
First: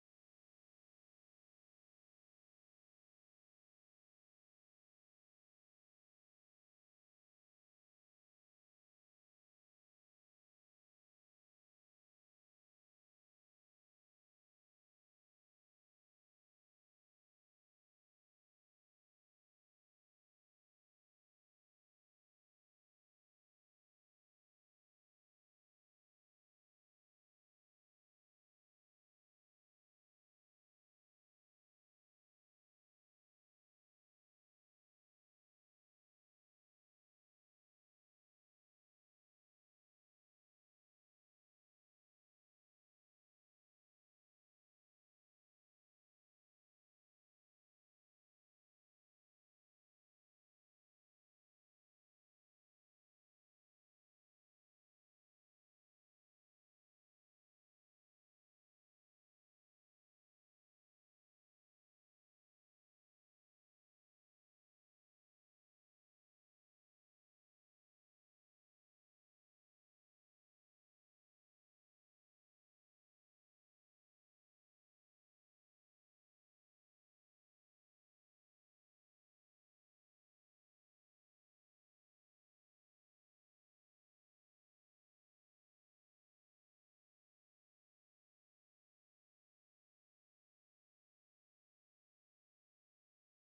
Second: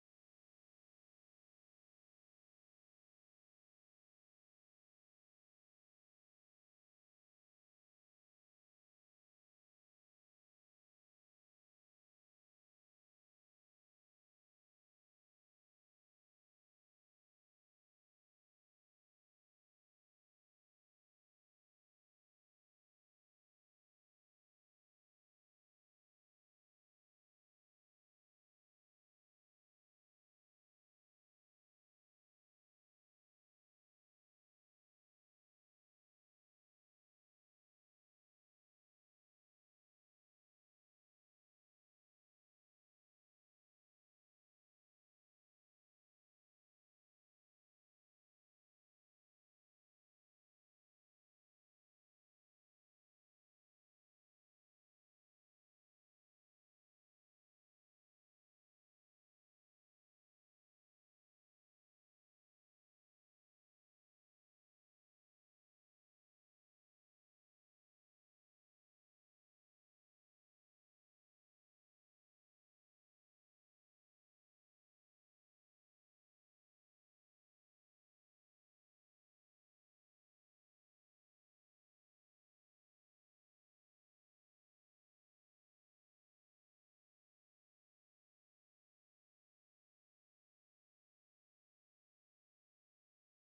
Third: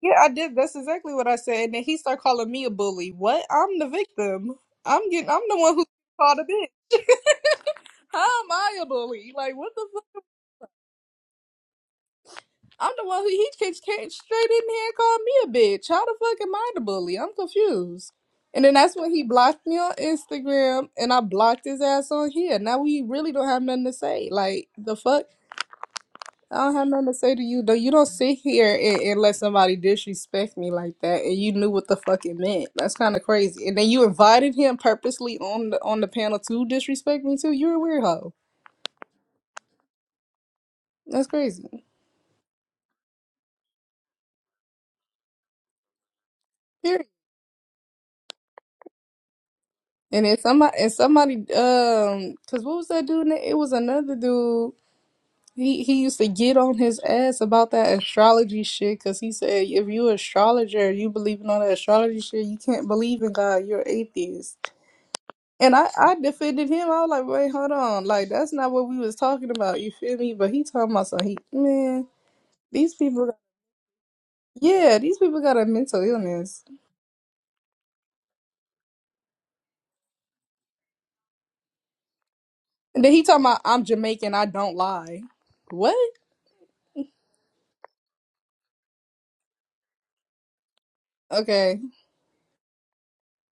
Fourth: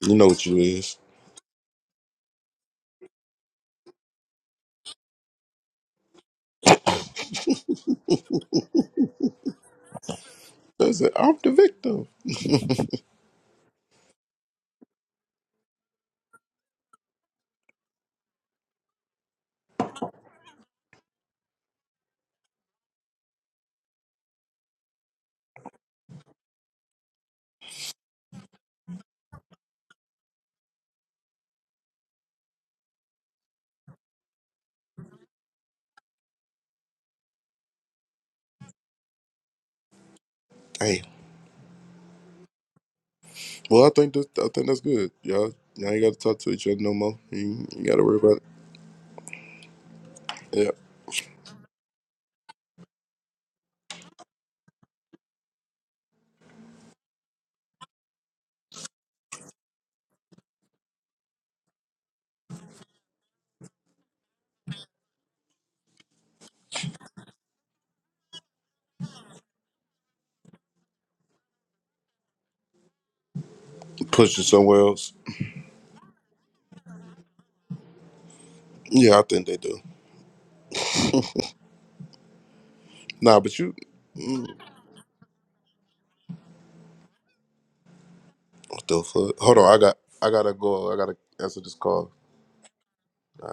S3: Yeah,
S4: You know
S3: I
S4: what
S3: did.
S4: you
S3: That's
S4: is.
S3: exactly what I said. And then he started calling me a bully. What? I'm the victim. I'm getting. I'm the one who called a bitch. How am I a bully? Like what the fuck?
S4: That's it. I'm the victim.
S3: I'm the one who he kicked came straight in here and called me a bitch. How the fuck am I the bully? I'm confused. And then that's when he blocked me on Instagram, and I blocked his ass on here. Now we really don't have nothing to say. Like the fuck. I don't have nothing to say to you though. You don't sit here and, and let somebody disrespect me like that, and you knew what the fuck it meant. That's kind of crazy. And then you invited him purposely on the on the panel to disrespect me too. You're a weirdo.
S4: Damn.
S3: That's crazy.
S4: Well, I think that I think that's good. Y'all, y'all ain't got to talk to each other no
S3: Period.
S4: more. You, you got to worry about it.
S3: And then somebody
S4: Yeah.
S3: and somebody um, cause what was that dude? na- It was another dude. He he used to get on his ass about that astrology shit, cause he said if you astrologer, you believe in all that astrology shit, you can't believe in God. You're atheist. And I, I defended him. I was like, wait, hold on. Like, that's not what we was talking about. You feel me? But he talking about something. he man, these people
S4: Push it somewhere
S3: yeah,
S4: else.
S3: these people got a mental illness.
S4: Yeah, I think they do.
S3: And then he
S4: Nah,
S3: talking
S4: but
S3: about
S4: you.
S3: I'm Jamaican,
S4: mm,
S3: I don't lie. What?
S4: What the fuck? Hold on. I got. I gotta go. I gotta answer this
S3: Okay.
S4: call. Nah.